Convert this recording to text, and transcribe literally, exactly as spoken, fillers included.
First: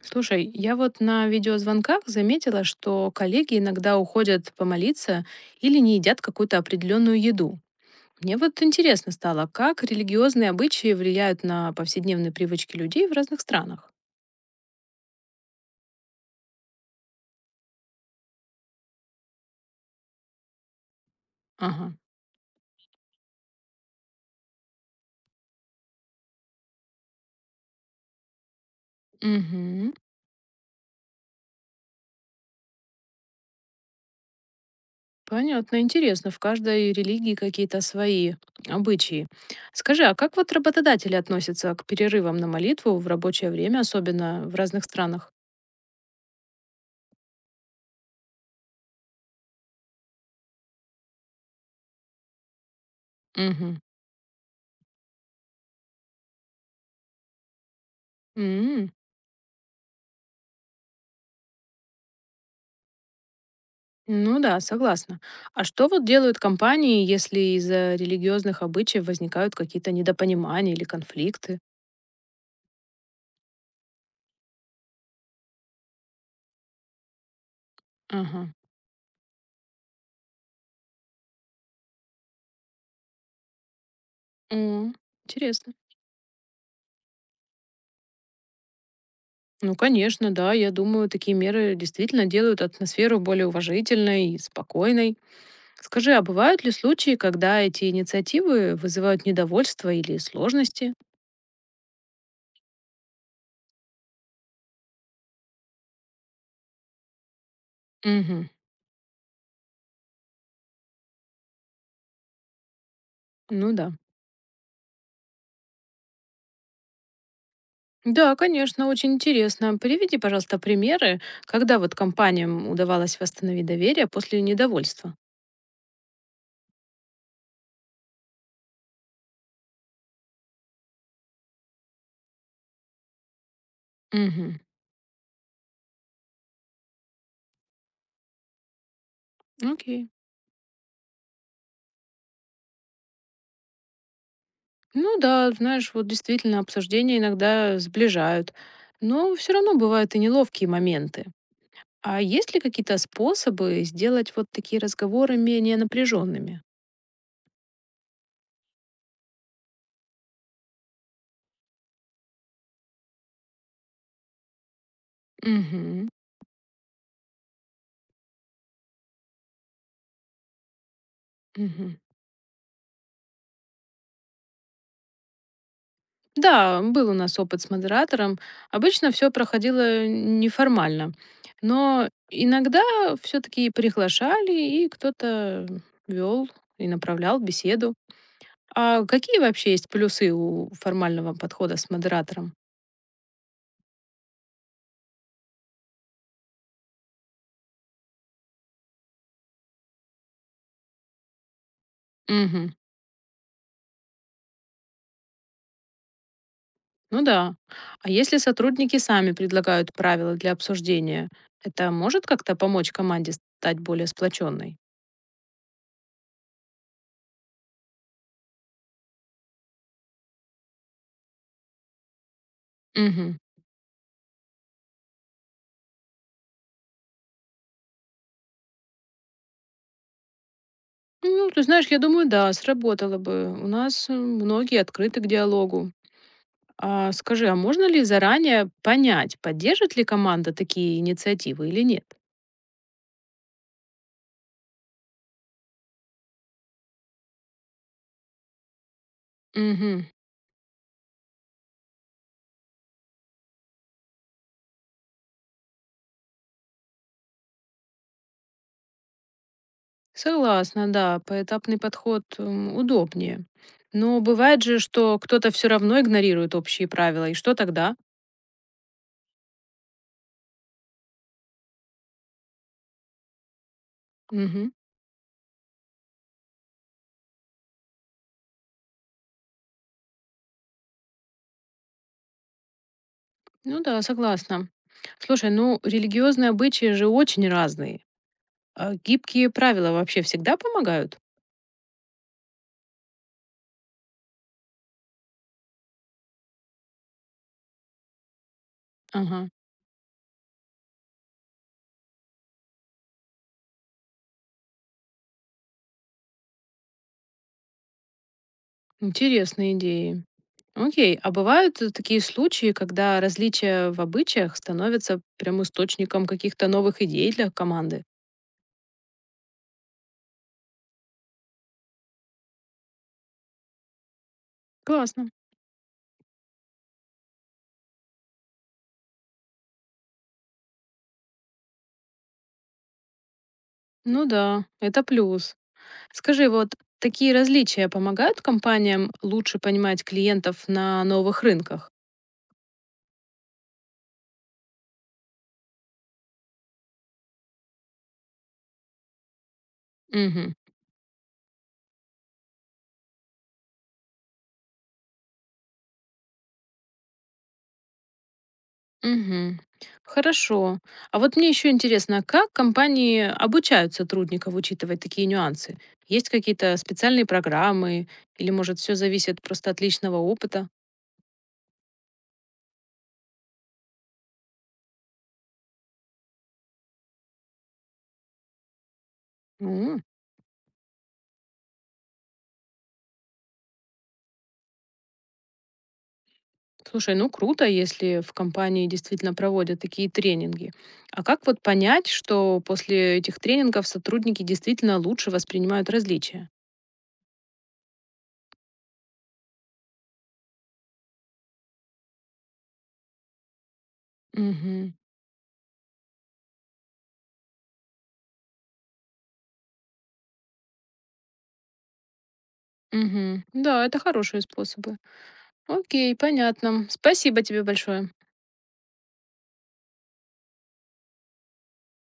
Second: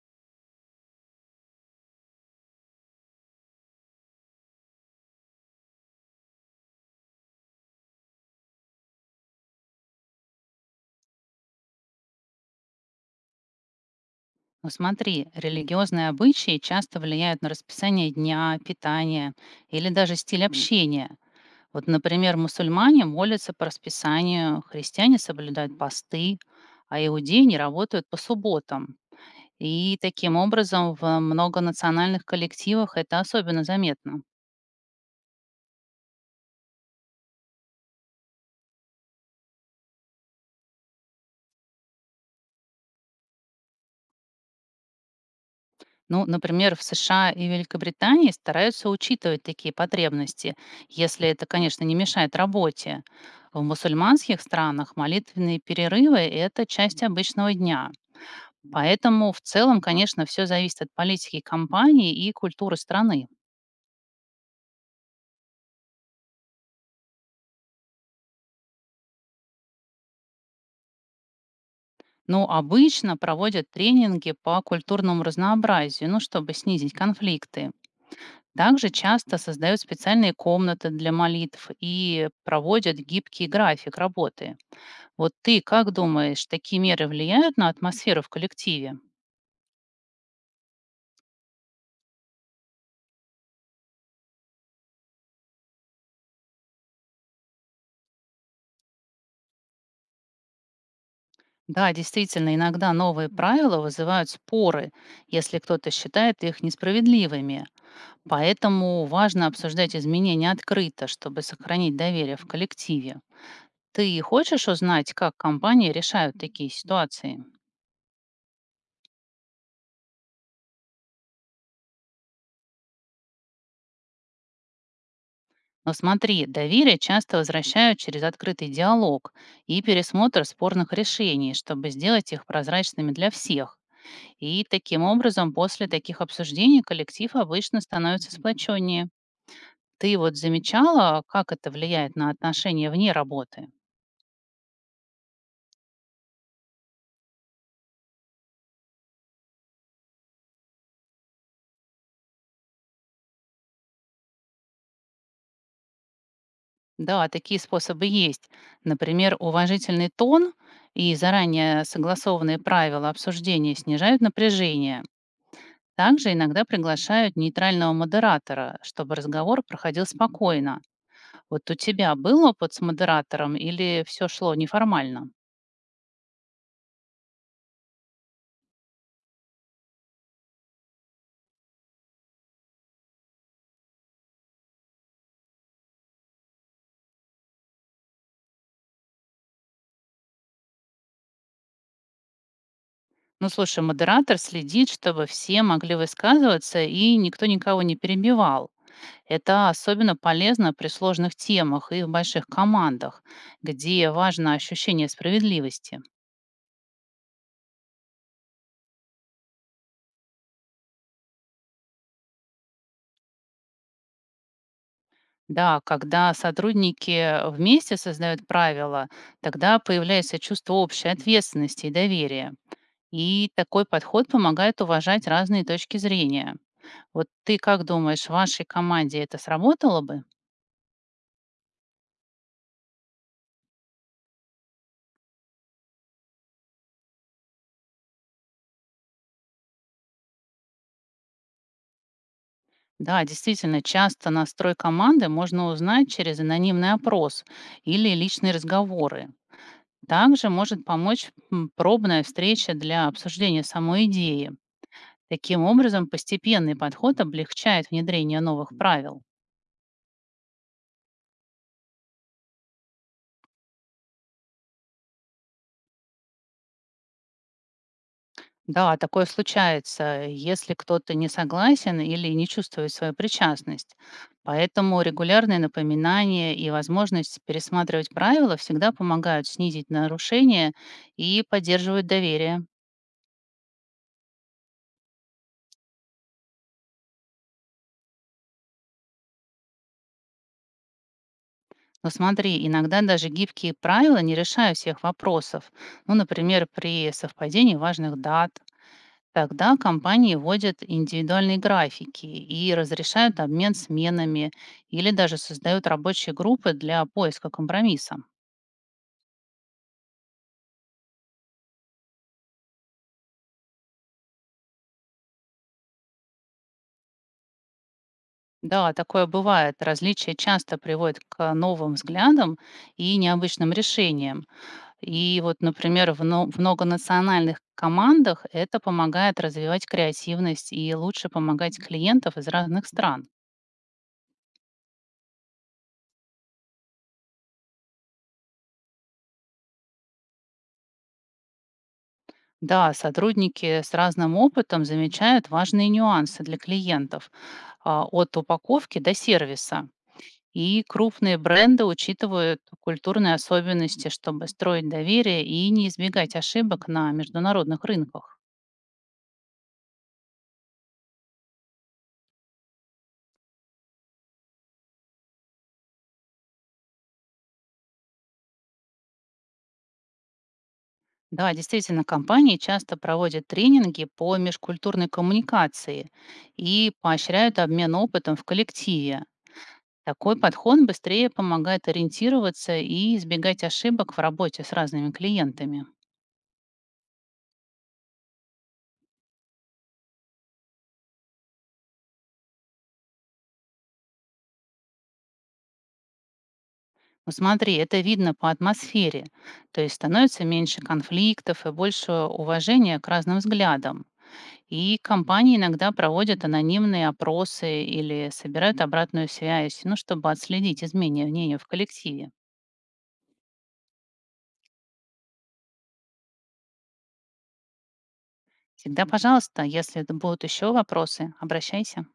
Слушай, я вот на видеозвонках заметила, что коллеги иногда уходят помолиться или не едят какую-то определенную еду. Мне вот интересно стало, как религиозные обычаи влияют на повседневные привычки людей в разных странах. Ну смотри, религиозные обычаи часто влияют на расписание дня, питание или даже стиль общения. Вот, Ага. например, мусульмане молятся по расписанию, христиане соблюдают посты, а иудеи не работают по субботам. Угу. И таким образом в многонациональных коллективах это особенно заметно. Понятно, интересно. В каждой религии какие-то свои обычаи. Скажи, а как вот работодатели относятся к перерывам на молитву в рабочее время, особенно в разных странах? Ну, например, в С Ш А и Великобритании стараются учитывать такие потребности, если это, конечно, не мешает работе. В Угу. мусульманских странах молитвенные перерывы– это часть обычного дня. Поэтому в целом, конечно, все зависит от политики компании и культуры страны. Ну да, согласна. А что вот делают компании, если из-за религиозных обычаев возникают какие-то недопонимания или конфликты? Но обычно проводят тренинги по культурному разнообразию, ну, чтобы снизить конфликты. Ага. Также часто создают специальные комнаты для молитв и проводят гибкий график работы. М. Вот ты Интересно. как думаешь, такие меры влияют на атмосферу в коллективе? Ну, конечно, да, я думаю, такие меры действительно делают атмосферу более уважительной и спокойной. Скажи, а бывают ли случаи, когда эти инициативы вызывают недовольство или сложности? Да, действительно, иногда новые правила вызывают споры, если кто-то считает их несправедливыми. Угу. Поэтому важно обсуждать изменения открыто, чтобы сохранить доверие в коллективе. Ну да. Ты хочешь узнать, как компании решают такие ситуации? Да, конечно, очень интересно. Приведи, пожалуйста, примеры, когда вот компаниям удавалось восстановить доверие после недовольства. Но смотри, доверие часто возвращают через открытый диалог и пересмотр спорных решений, чтобы сделать их прозрачными для всех. Мгм. И таким образом, после таких обсуждений коллектив обычно становится сплоченнее. Окей. Ты вот замечала, как это влияет на отношения вне работы? Ну да, знаешь, вот действительно обсуждения иногда сближают, но все равно бывают и неловкие моменты. А есть ли какие-то способы сделать вот такие разговоры менее напряженными? Да, такие способы есть. Например, уважительный тон и заранее согласованные правила обсуждения снижают напряжение. Мгм. Также иногда приглашают нейтрального модератора, чтобы разговор проходил спокойно. Вот у Мгм. тебя был опыт с модератором или все шло неформально? Да, был у нас опыт с модератором. Обычно все проходило неформально, но иногда все-таки приглашали, и кто-то вел и направлял беседу. А какие вообще есть плюсы у формального подхода с модератором? Ну, слушай, модератор следит, чтобы все могли высказываться и никто никого не перебивал. Это особенно полезно при сложных темах и в больших Мгм. командах, где важно ощущение справедливости. Ну да. А если сотрудники сами предлагают правила для обсуждения, это может как-то помочь команде стать более сплоченной? Да, когда сотрудники вместе создают правила, тогда появляется чувство общей ответственности и доверия. Мгм. И такой подход помогает уважать разные точки зрения. Вот ты как думаешь, в вашей команде это сработало бы? Ну, ты знаешь, я думаю, да, сработало бы. У нас э, многие открыты к диалогу. А скажи, а можно ли заранее понять, поддержит ли команда такие инициативы или нет? Да, действительно, часто настрой команды можно узнать через анонимный опрос или личные разговоры. Мгм. Также может помочь м, пробная встреча для обсуждения самой идеи. Таким образом, постепенный подход облегчает внедрение новых правил. Согласна, да, поэтапный подход м, удобнее. Но бывает же, что кто-то все равно игнорирует общие правила, и что тогда? Да, такое случается, если кто-то не согласен или не чувствует свою причастность. Мгм. Поэтому регулярные напоминания и возможность пересматривать правила всегда помогают снизить нарушения и поддерживают доверие. Ну да, согласна. Слушай, ну религиозные обычаи же очень разные. А гибкие правила вообще всегда помогают? Но смотри, иногда даже гибкие правила не решают всех вопросов. Ну, например, при совпадении важных дат. Ага, Тогда компании вводят индивидуальные графики и разрешают обмен сменами или даже создают рабочие группы для поиска компромисса. интересные идеи. Окей, а бывают э, такие случаи, когда различия в обычаях становятся прям источником каких-то новых идей для команды? Да, такое бывает. Различия часто приводят к новым взглядам и необычным решениям. Классно. И вот, например, в, но- в многонациональных командах это помогает развивать креативность и лучше помогать клиентов из разных стран. Ну да, это плюс. Скажи, вот такие различия помогают компаниям лучше понимать клиентов на новых рынках? Да, сотрудники с разным опытом замечают важные нюансы для клиентов а, от упаковки до сервиса. Мгм. И крупные бренды учитывают культурные особенности, чтобы строить доверие и не избегать ошибок на международных рынках. Мгм. Хорошо. А вот мне еще интересно, как компании обучают сотрудников учитывать такие нюансы? Есть какие-то специальные программы или, может, все зависит просто от личного опыта? Да, действительно, компании часто проводят тренинги по межкультурной коммуникации и поощряют обмен опытом в коллективе. М. Такой подход быстрее помогает ориентироваться и избегать ошибок в работе с разными клиентами. Слушай, ну круто, если в компании действительно проводят такие тренинги. А как вот понять, что после этих тренингов сотрудники действительно лучше воспринимают различия? Ну, смотри, это видно по атмосфере, то есть становится меньше конфликтов и больше уважения к разным взглядам. Мгм. И компании иногда проводят анонимные опросы или собирают обратную связь, ну, чтобы отследить изменения мнения в коллективе. Мгм. Да, это хорошие способы. Окей, понятно. Спасибо тебе большое. Всегда пожалуйста, если это будут еще вопросы, обращайся.